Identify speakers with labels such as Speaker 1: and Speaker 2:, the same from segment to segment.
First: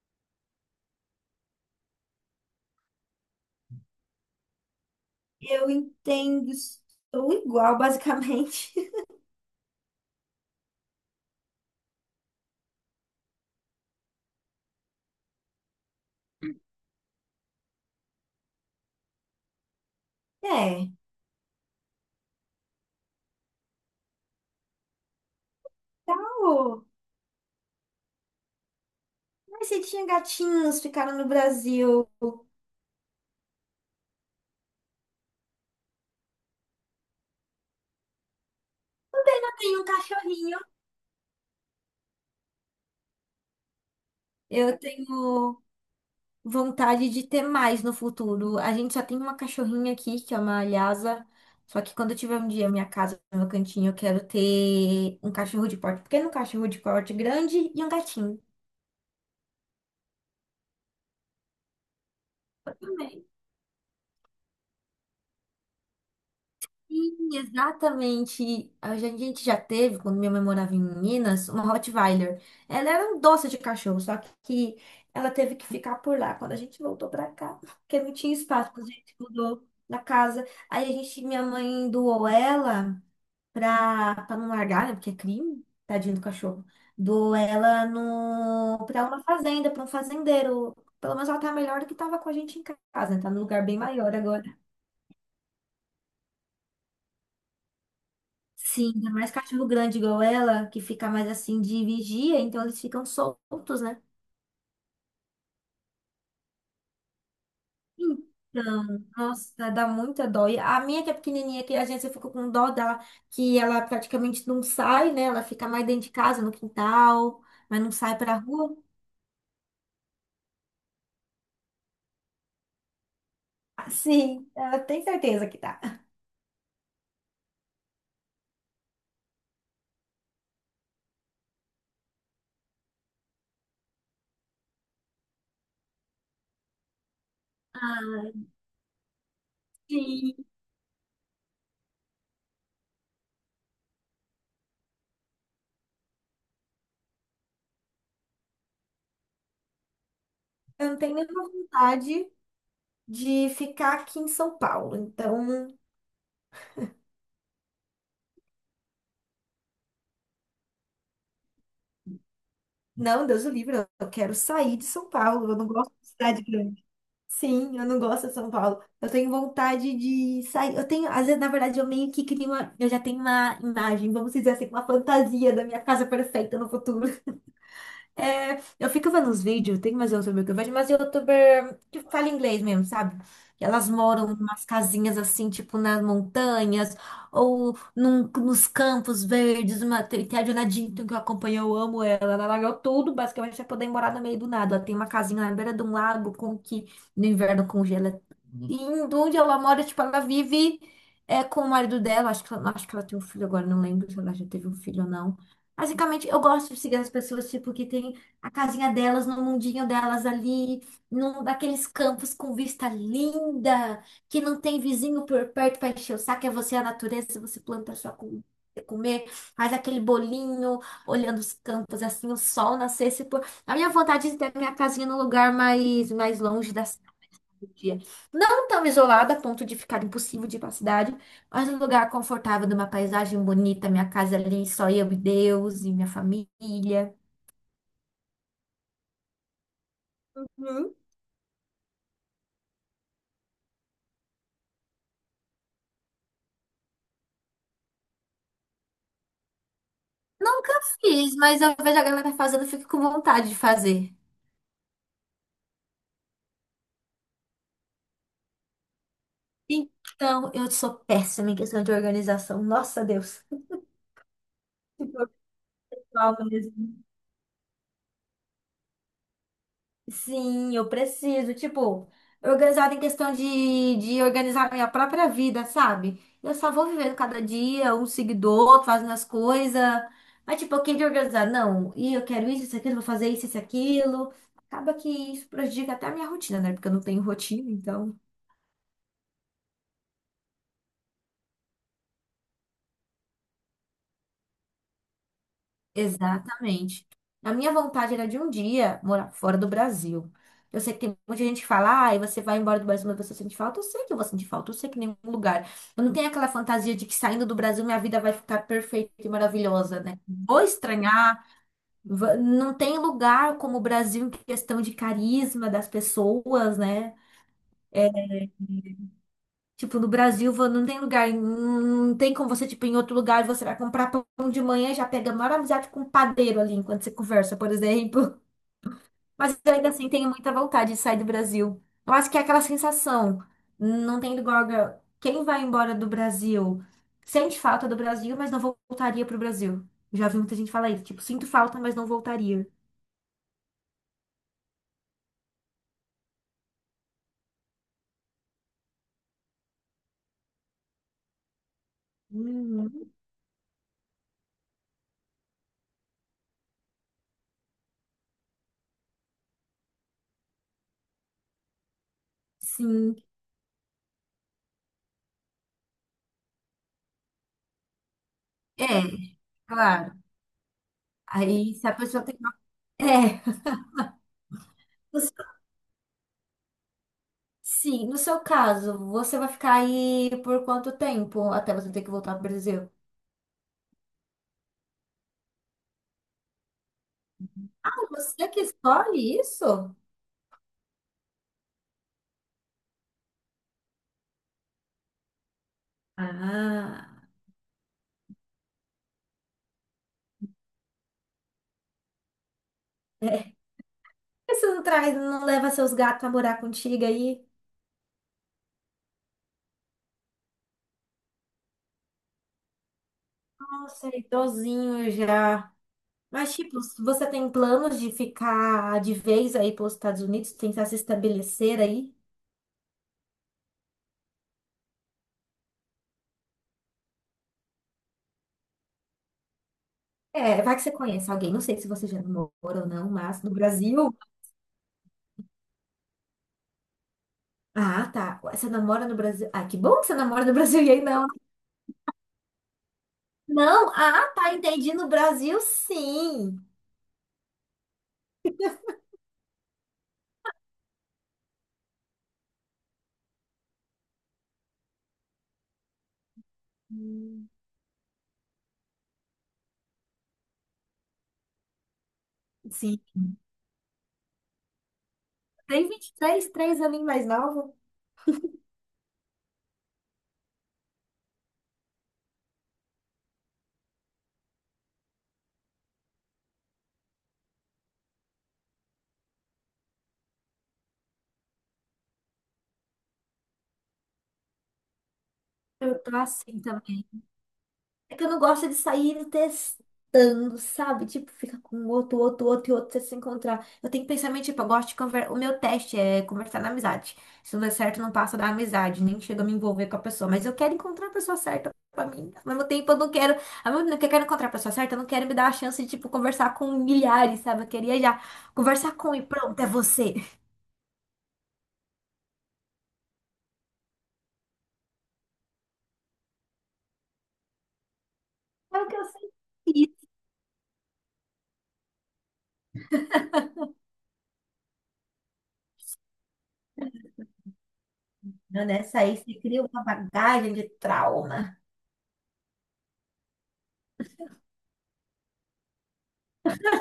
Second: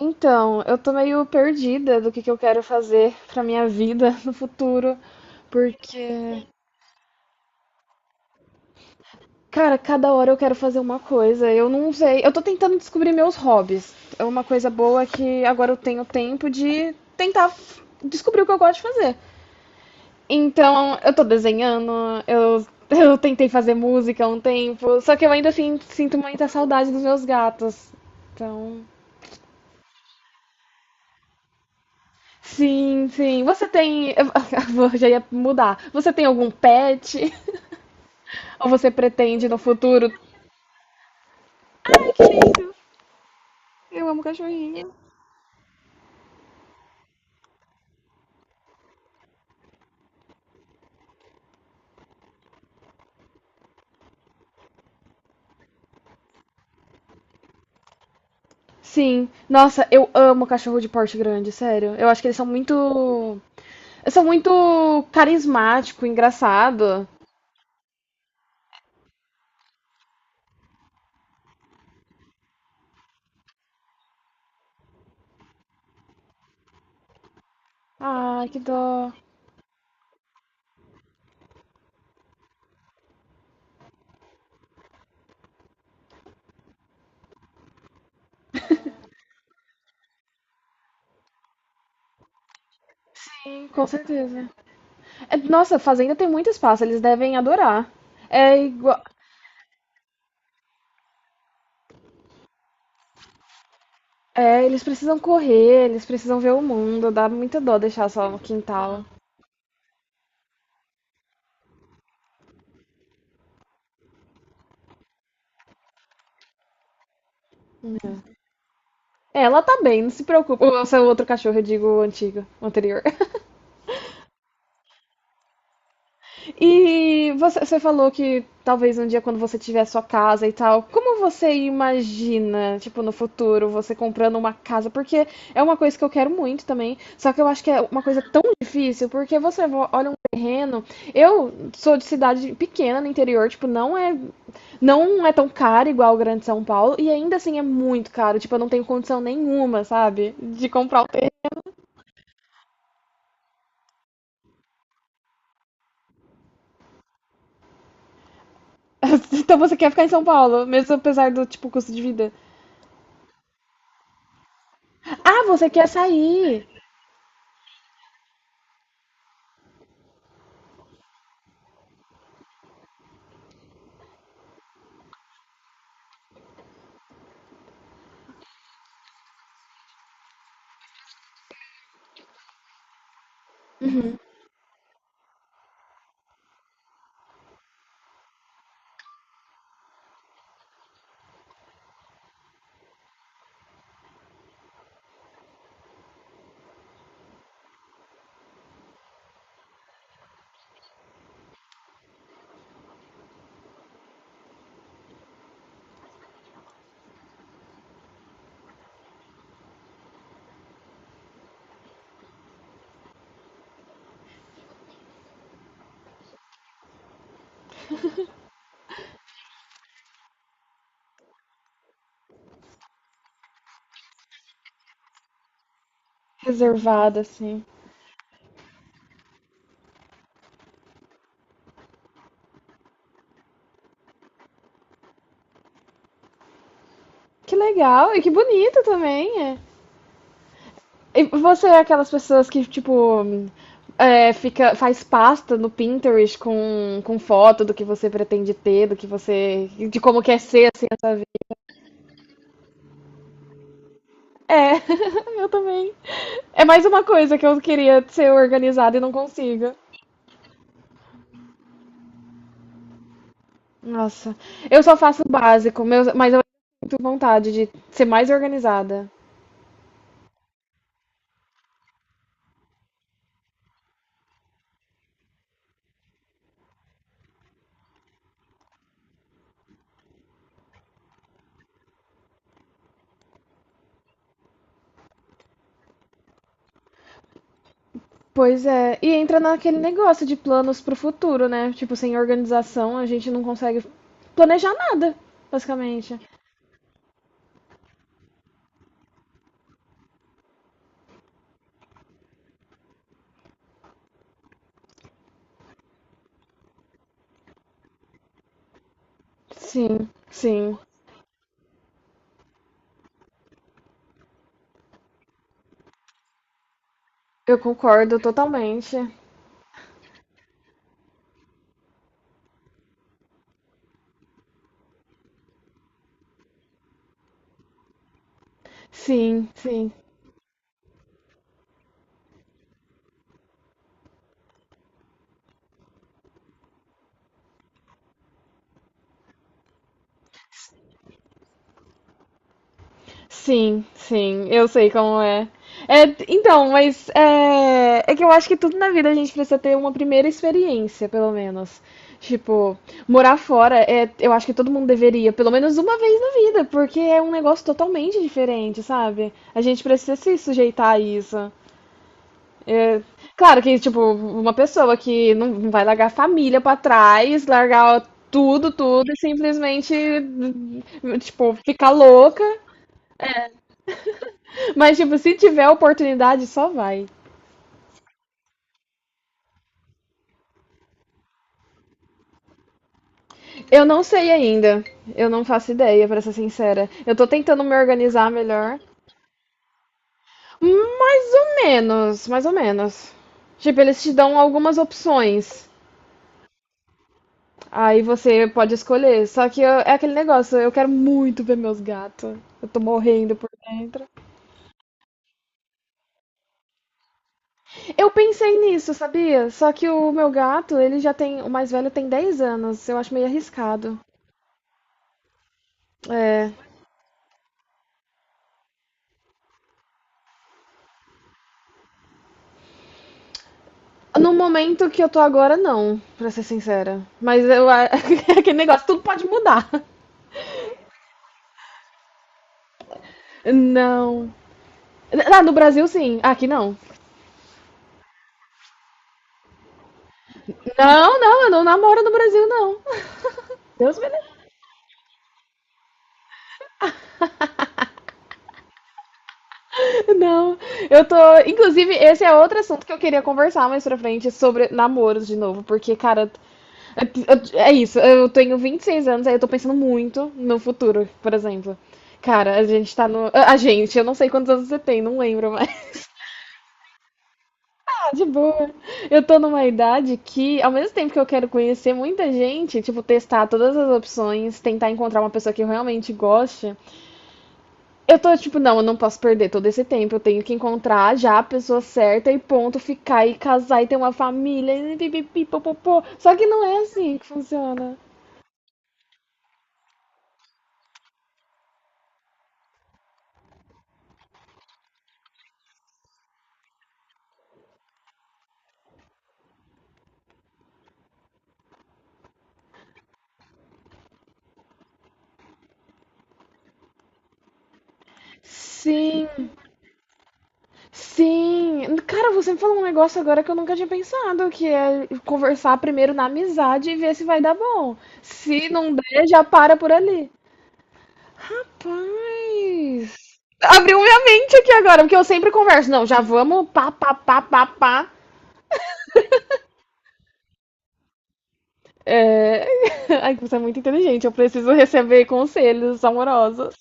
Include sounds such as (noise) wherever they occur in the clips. Speaker 1: Então, eu tô meio perdida do que eu quero fazer pra minha vida (laughs) no futuro,
Speaker 2: Eu
Speaker 1: porque,
Speaker 2: entendo estou igual, basicamente. (laughs)
Speaker 1: cara, cada hora eu quero fazer uma coisa, eu não sei. Eu tô tentando descobrir meus hobbies. É uma coisa boa que agora eu tenho tempo de tentar descobrir o que eu gosto de fazer.
Speaker 2: É,
Speaker 1: Então, eu tô desenhando, eu, (laughs) eu tentei fazer música há um tempo, só que eu ainda assim, sinto muita
Speaker 2: tal.
Speaker 1: saudade dos meus gatos. Então.
Speaker 2: Mas você tinha gatinhos, ficaram no Brasil.
Speaker 1: Sim, sim. Você tem. (laughs) Eu já ia mudar. Você tem algum pet? (laughs) Ou você pretende no
Speaker 2: Eu tenho um
Speaker 1: futuro?
Speaker 2: cachorrinho.
Speaker 1: Ai, que lindo! Eu amo
Speaker 2: Eu
Speaker 1: cachorrinho.
Speaker 2: tenho vontade de ter mais no futuro. A gente só tem uma cachorrinha aqui, que é uma Lhasa. Só que quando eu tiver um dia minha casa, meu cantinho, eu quero ter um cachorro de porte pequeno, um cachorro de porte grande e um gatinho.
Speaker 1: Sim. Nossa, eu amo cachorro de porte grande, sério. Eu acho que eles são muito. Eles são muito carismático, engraçado.
Speaker 2: Sim, exatamente. A gente já teve, quando minha mãe morava em Minas, uma Rottweiler. Ela era um doce de cachorro, só que ela teve que ficar por lá quando a gente voltou pra cá, porque não tinha
Speaker 1: Ai, que
Speaker 2: espaço,
Speaker 1: dó.
Speaker 2: quando a gente mudou da casa. Aí a gente, minha mãe doou ela pra não largar, né? Porque é crime, tadinho do cachorro. Doou ela no, pra uma fazenda, pra um fazendeiro. Pelo menos ela tá melhor do que tava com a gente em casa, né? Tá num lugar
Speaker 1: Sim,
Speaker 2: bem
Speaker 1: com
Speaker 2: maior agora.
Speaker 1: certeza. É, nossa, fazenda tem muito espaço, eles devem adorar. É
Speaker 2: Sim,
Speaker 1: igual.
Speaker 2: ainda mais cachorro grande igual ela, que fica mais assim de vigia, então eles ficam soltos, né?
Speaker 1: É, eles precisam correr, eles precisam ver o mundo, dá muita dó deixar só no
Speaker 2: Então,
Speaker 1: quintal.
Speaker 2: nossa, dá muita dó. E a minha que é pequenininha, que a gente ficou com dó dela, que ela praticamente não sai, né? Ela fica mais dentro de casa, no quintal, mas não sai pra rua.
Speaker 1: Ela tá bem, não se preocupa. O seu outro cachorro, eu digo antigo, anterior.
Speaker 2: Ah, sim, ela tem certeza que tá.
Speaker 1: E você falou que talvez um dia quando você tiver sua casa e tal, como você imagina, tipo, no futuro, você comprando uma casa? Porque é uma coisa que eu quero muito também, só que eu acho que é uma coisa tão difícil, porque você olha um
Speaker 2: Sim,
Speaker 1: terreno. Eu sou de cidade pequena no interior, tipo, não é tão caro igual o Grande São Paulo, e ainda assim é muito caro, tipo, eu não tenho condição nenhuma, sabe, de
Speaker 2: eu não
Speaker 1: comprar o
Speaker 2: tenho nenhuma vontade de ficar aqui em São Paulo. Então,
Speaker 1: (laughs) Então você quer ficar em São Paulo, mesmo apesar do tipo custo de vida.
Speaker 2: não, Deus o livre, eu quero sair de São
Speaker 1: Ah,
Speaker 2: Paulo. Eu não
Speaker 1: você quer
Speaker 2: gosto de cidade
Speaker 1: sair
Speaker 2: grande. Sim, eu não gosto de São Paulo. Eu tenho vontade de sair. Eu tenho, às vezes, na verdade, eu meio que crio uma. Eu já tenho uma imagem, vamos dizer assim, uma fantasia da minha casa perfeita no futuro. É, eu fico vendo os vídeos, tem mais youtuber que eu vejo, mas youtuber que fala inglês mesmo, sabe? Que elas moram em umas casinhas assim, tipo nas montanhas, ou nos campos verdes. Uma, tem a Jonah Dinton que eu acompanho, eu amo ela. Ela largou tudo, basicamente, pra poder morar no meio do nada. Ela tem uma casinha na beira de um lago com que no inverno congela indo onde ela mora, tipo, ela vive é, com o marido dela. Acho que ela tem um filho agora, não lembro se ela já teve um filho ou não. Basicamente, eu gosto de seguir as pessoas, tipo, que tem a casinha delas, no mundinho delas ali, num daqueles campos com vista linda, que não tem vizinho por perto para encher o saco, é você a natureza, você planta a sua comida. Comer, faz aquele bolinho, olhando os campos assim, o sol nascer, se pôr. A minha vontade é ter minha casinha num lugar mais longe da
Speaker 1: reservada, assim.
Speaker 2: dia. Não tão isolada a ponto de ficar impossível de ir para a cidade, mas um lugar confortável, numa paisagem bonita, minha casa ali, só eu e Deus e minha família.
Speaker 1: Que legal e que bonito também. É.
Speaker 2: Hum.
Speaker 1: E você é aquelas pessoas que, tipo, é, fica, faz pasta no Pinterest com foto do que você pretende ter, do que você. De como quer ser
Speaker 2: Nunca
Speaker 1: assim a sua vida.
Speaker 2: fiz, mas eu vejo a galera fazendo, eu fico com vontade de fazer.
Speaker 1: É, (laughs) eu também. É mais uma coisa que eu queria ser organizada e não consigo.
Speaker 2: Então, eu sou péssima em questão de organização. Nossa, Deus. (laughs)
Speaker 1: Nossa, eu só
Speaker 2: Tipo,
Speaker 1: faço
Speaker 2: eu
Speaker 1: o básico,
Speaker 2: sou
Speaker 1: mas eu
Speaker 2: algo
Speaker 1: tenho
Speaker 2: mesmo.
Speaker 1: vontade de ser mais organizada.
Speaker 2: Sim, eu preciso, tipo, organizada em questão de organizar minha própria vida, sabe? Eu só vou vivendo cada dia, um seguidor, fazendo as coisas. Mas, tipo, eu queria organizar, não, e eu quero isso, isso, aquilo, vou fazer isso, isso, aquilo. Acaba que isso prejudica até a minha rotina, né? Porque eu não tenho rotina, então.
Speaker 1: Pois é, e entra naquele negócio de planos pro futuro, né? Tipo, sem organização a gente não consegue planejar nada, basicamente.
Speaker 2: Exatamente. A minha vontade era de um dia morar fora do Brasil. Eu sei que tem muita gente que fala, ah, você vai embora do Brasil, mas você sente falta. Eu sei que eu vou sentir falta, eu sei que em nenhum lugar. Eu não tenho aquela fantasia de que saindo do Brasil minha vida vai ficar perfeita e maravilhosa,
Speaker 1: Sim,
Speaker 2: né? Vou
Speaker 1: sim,
Speaker 2: estranhar, não tem lugar como o Brasil em questão de carisma das pessoas, né?
Speaker 1: eu concordo totalmente.
Speaker 2: Tipo, no Brasil não tem lugar, não tem como você, tipo, em outro lugar você vai comprar pão de manhã e já pega a maior amizade com o padeiro ali enquanto você conversa, por exemplo.
Speaker 1: Sim,
Speaker 2: Mas eu ainda
Speaker 1: sim.
Speaker 2: assim tenho muita vontade de sair do Brasil. Eu acho que é aquela sensação, não tem igual. Quem vai embora do Brasil sente falta do Brasil, mas não voltaria pro Brasil. Já vi muita gente falar isso, tipo, sinto falta, mas não voltaria.
Speaker 1: Sim, sim, eu sei como é. É, então, mas é que eu acho que tudo na vida a gente precisa ter uma primeira experiência, pelo menos. Tipo,
Speaker 2: Uhum.
Speaker 1: morar fora, é, eu acho que todo mundo deveria, pelo menos uma vez na vida, porque é um negócio totalmente diferente, sabe? A gente precisa se sujeitar a isso. É,
Speaker 2: Sim,
Speaker 1: claro que, tipo, uma pessoa que não vai largar a família pra trás, largar tudo,
Speaker 2: é,
Speaker 1: tudo e simplesmente,
Speaker 2: claro.
Speaker 1: tipo,
Speaker 2: Aí se
Speaker 1: ficar
Speaker 2: a pessoa tem.
Speaker 1: louca.
Speaker 2: É.
Speaker 1: Mas, tipo,
Speaker 2: No
Speaker 1: se
Speaker 2: seu-
Speaker 1: tiver oportunidade, só vai.
Speaker 2: Sim, no seu caso, você vai ficar aí por quanto tempo até você ter que voltar pro Brasil?
Speaker 1: Eu não sei ainda. Eu não faço ideia, pra ser sincera. Eu tô tentando me
Speaker 2: Ah,
Speaker 1: organizar
Speaker 2: você que
Speaker 1: melhor.
Speaker 2: escolhe isso?
Speaker 1: Mais ou menos, mais ou menos. Tipo, eles te dão algumas opções.
Speaker 2: Ah.
Speaker 1: Aí você pode escolher. Só que é aquele negócio, eu quero muito ver meus gatos. Eu tô morrendo por dentro.
Speaker 2: Por que você não traz, não leva seus gatos a morar contigo aí?
Speaker 1: Eu pensei nisso, sabia? Só que o meu gato, ele já tem. O mais velho tem 10 anos. Eu acho meio arriscado.
Speaker 2: Nossa, é idosinho já.
Speaker 1: É.
Speaker 2: Mas, tipo, se você tem planos de ficar de vez aí pelos Estados Unidos, tentar se estabelecer aí?
Speaker 1: No momento que eu tô agora, não, pra ser sincera. Mas eu, (laughs) aquele negócio, tudo pode mudar.
Speaker 2: É, vai que você conhece alguém. Não sei se você já namora ou não, mas no Brasil.
Speaker 1: Não. Ah, no Brasil, sim. Aqui, não.
Speaker 2: Ah, tá. Ué, você namora no Brasil. Ah, que bom que você namora no Brasil e aí
Speaker 1: Não,
Speaker 2: não.
Speaker 1: não, eu não namoro no Brasil, não. (laughs)
Speaker 2: Não,
Speaker 1: Deus me
Speaker 2: ah,
Speaker 1: livre.
Speaker 2: tá. Entendi. No Brasil, sim.
Speaker 1: Não, eu tô. Inclusive, esse é outro assunto que eu queria conversar mais pra frente sobre namoros de novo, porque, cara,
Speaker 2: Hum,
Speaker 1: é isso. Eu tenho 26 anos, aí eu tô pensando muito no futuro, por exemplo. Cara, a gente
Speaker 2: sim.
Speaker 1: tá no. A gente, eu não sei quantos anos você tem, não lembro mais.
Speaker 2: Tem 23, três aninhos mais novo.
Speaker 1: De boa. Eu tô numa idade que, ao mesmo tempo que eu quero conhecer muita gente, tipo, testar todas as opções, tentar encontrar uma pessoa que eu realmente goste, eu tô tipo, não, eu não posso perder todo esse tempo, eu tenho que encontrar já a pessoa certa e ponto, ficar e casar e ter uma família e pipipi,
Speaker 2: Eu
Speaker 1: popopô.
Speaker 2: tô
Speaker 1: Só que
Speaker 2: assim
Speaker 1: não é
Speaker 2: também.
Speaker 1: assim que funciona.
Speaker 2: É que eu não gosto de sair testando, sabe? Tipo, fica com um outro, outro, outro e outro você se encontrar. Eu tenho que pensar, meio, tipo, eu gosto de conversar. O meu teste é conversar na amizade. Se não der certo, não passa da amizade, nem chega a me envolver com a pessoa. Mas eu quero encontrar a pessoa certa pra mim. Ao mesmo tempo, eu não quero. Ao mesmo tempo que eu quero encontrar a pessoa certa, eu não quero me dar a chance de, tipo, conversar com milhares, sabe? Eu queria já conversar com e
Speaker 1: Sim,
Speaker 2: pronto, é você. (laughs)
Speaker 1: sim. Cara, você me falou um negócio agora que eu nunca tinha pensado, que é conversar primeiro na amizade e ver se vai dar bom. Se
Speaker 2: É o
Speaker 1: não
Speaker 2: que eu
Speaker 1: der, já para por
Speaker 2: senti,
Speaker 1: ali. Rapaz! Abriu minha mente aqui agora, porque eu sempre converso. Não, já vamos pá, pá, pá, pá, pá.
Speaker 2: né? Isso aí você cria uma bagagem de trauma.
Speaker 1: É... (laughs) Ai, você é muito inteligente. Eu preciso receber conselhos amorosos.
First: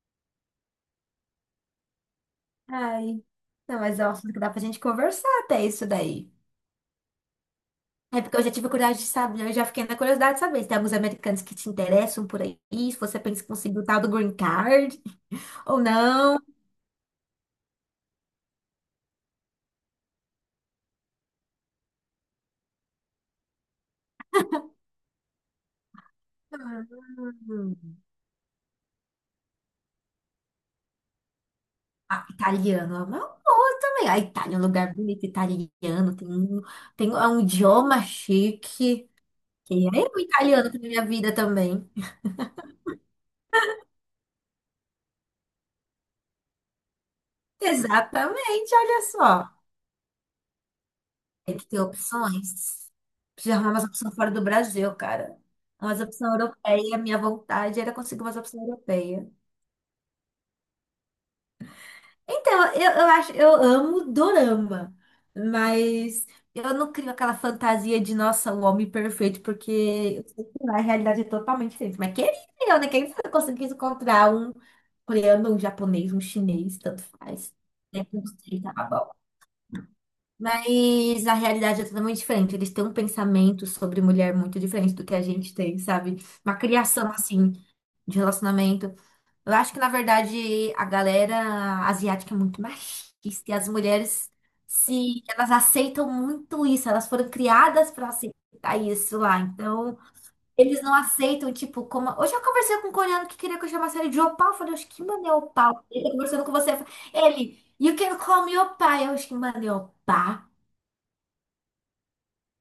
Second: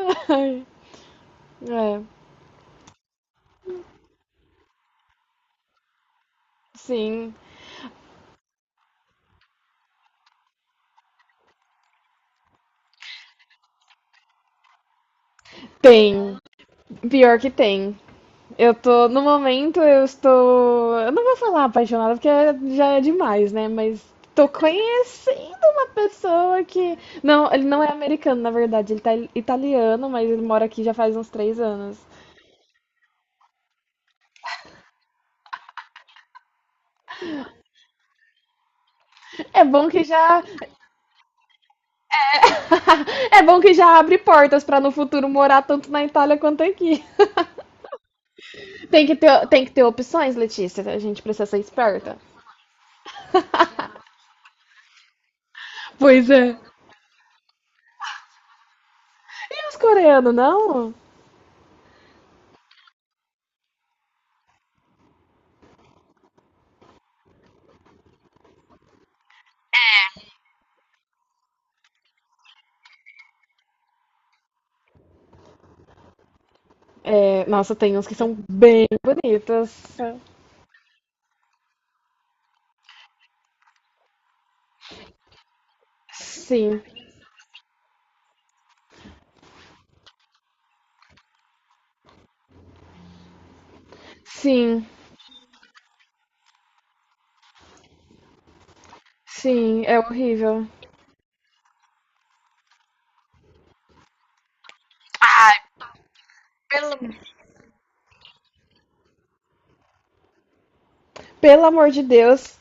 Speaker 1: (laughs) Ai, é,
Speaker 2: Ai. Não, mas é um assunto que dá pra gente conversar até isso daí.
Speaker 1: sim.
Speaker 2: É porque eu já tive curiosidade de saber, eu já fiquei na curiosidade de saber se tem alguns americanos que te interessam por aí, se você pensa em conseguir o tal do green card ou
Speaker 1: Tem.
Speaker 2: não.
Speaker 1: Pior que tem. Eu tô, no momento, eu estou. Eu não vou falar apaixonada porque já é demais, né? Mas tô conhecendo uma pessoa que. Não, ele
Speaker 2: Hum.
Speaker 1: não é americano, na verdade. Ele tá italiano, mas ele mora aqui já faz uns 3 anos.
Speaker 2: Ah, italiano é uma boa também. A Itália é um lugar bonito, italiano, tem um é um idioma chique.
Speaker 1: É
Speaker 2: Que
Speaker 1: bom
Speaker 2: é
Speaker 1: que
Speaker 2: o
Speaker 1: já
Speaker 2: italiano na minha vida também.
Speaker 1: (laughs) é bom que já abre portas para no futuro morar tanto na Itália quanto aqui. (laughs)
Speaker 2: Exatamente, olha só.
Speaker 1: Tem que ter opções, Letícia. A gente precisa
Speaker 2: Tem
Speaker 1: ser
Speaker 2: que ter
Speaker 1: esperta.
Speaker 2: opções. Preciso arrumar umas opções fora do Brasil, cara. Umas
Speaker 1: Pois
Speaker 2: opções
Speaker 1: é.
Speaker 2: europeias. Minha vontade era conseguir umas opções europeias.
Speaker 1: E os coreanos, não?
Speaker 2: Então, eu acho, eu amo dorama, mas eu não crio aquela fantasia de, nossa, o homem perfeito, porque eu sei que lá a realidade é totalmente diferente. Mas queria eu, né? Quem sabe eu conseguisse encontrar um coreano, um japonês, um chinês, tanto
Speaker 1: É,
Speaker 2: faz.
Speaker 1: nossa, tem
Speaker 2: Né?
Speaker 1: uns que
Speaker 2: Não
Speaker 1: são
Speaker 2: sei, tá
Speaker 1: bem
Speaker 2: bom.
Speaker 1: bonitos.
Speaker 2: Mas a realidade é totalmente diferente. Eles têm um pensamento sobre mulher muito diferente do que a gente tem, sabe? Uma
Speaker 1: Sim,
Speaker 2: criação, assim, de relacionamento. Eu acho que, na verdade, a galera asiática é muito machista. E as mulheres,
Speaker 1: sim,
Speaker 2: se elas aceitam muito isso, elas foram criadas para aceitar isso lá.
Speaker 1: sim,
Speaker 2: Então,
Speaker 1: é horrível.
Speaker 2: eles não aceitam, tipo, como. Hoje eu conversei com um coreano que queria que eu chamasse ele de opal. Eu falei, acho que mano é opal. Ele tá conversando com você. Ele, you can call me opal. Eu acho que mano é opal.
Speaker 1: Pelo amor de Deus.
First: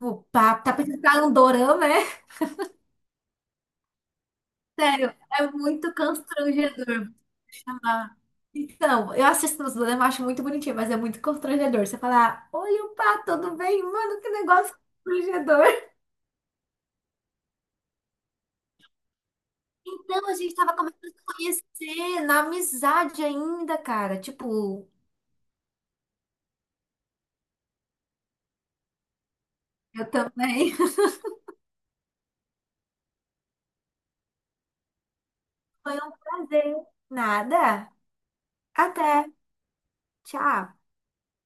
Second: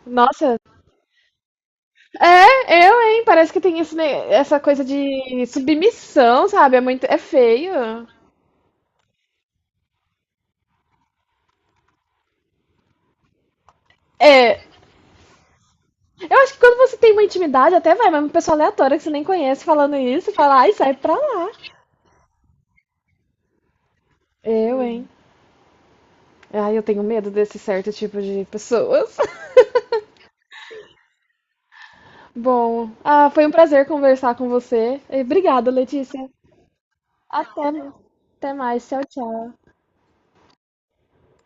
Speaker 2: Opa,
Speaker 1: Nossa,
Speaker 2: tá tá pensando que é um dorama, é?
Speaker 1: é, eu, hein? Parece que tem esse, essa coisa
Speaker 2: Sério,
Speaker 1: de
Speaker 2: é muito
Speaker 1: submissão, sabe? É
Speaker 2: constrangedor.
Speaker 1: muito,
Speaker 2: Vou
Speaker 1: é feio.
Speaker 2: chamar. Então, eu assisto os nos dorama, acho muito bonitinho, mas é muito constrangedor. Você falar, oi, opa, tudo bem? Mano, que
Speaker 1: É,
Speaker 2: negócio constrangedor.
Speaker 1: eu acho que quando você tem uma intimidade, até vai, mas uma pessoa aleatória que você nem conhece falando
Speaker 2: Então,
Speaker 1: isso,
Speaker 2: a gente
Speaker 1: fala, ai,
Speaker 2: tava
Speaker 1: sai
Speaker 2: começando a
Speaker 1: pra
Speaker 2: se
Speaker 1: lá.
Speaker 2: conhecer, na amizade ainda, cara.
Speaker 1: Eu,
Speaker 2: Tipo,
Speaker 1: hein? Ai, eu tenho medo desse certo tipo de pessoas. (laughs)
Speaker 2: eu também. (laughs)
Speaker 1: Bom, ah, foi um prazer conversar com você. E obrigada,
Speaker 2: Foi um
Speaker 1: Letícia.
Speaker 2: prazer.
Speaker 1: Até,
Speaker 2: Nada.
Speaker 1: até mais. Tchau,
Speaker 2: Até.
Speaker 1: tchau.
Speaker 2: Tchau.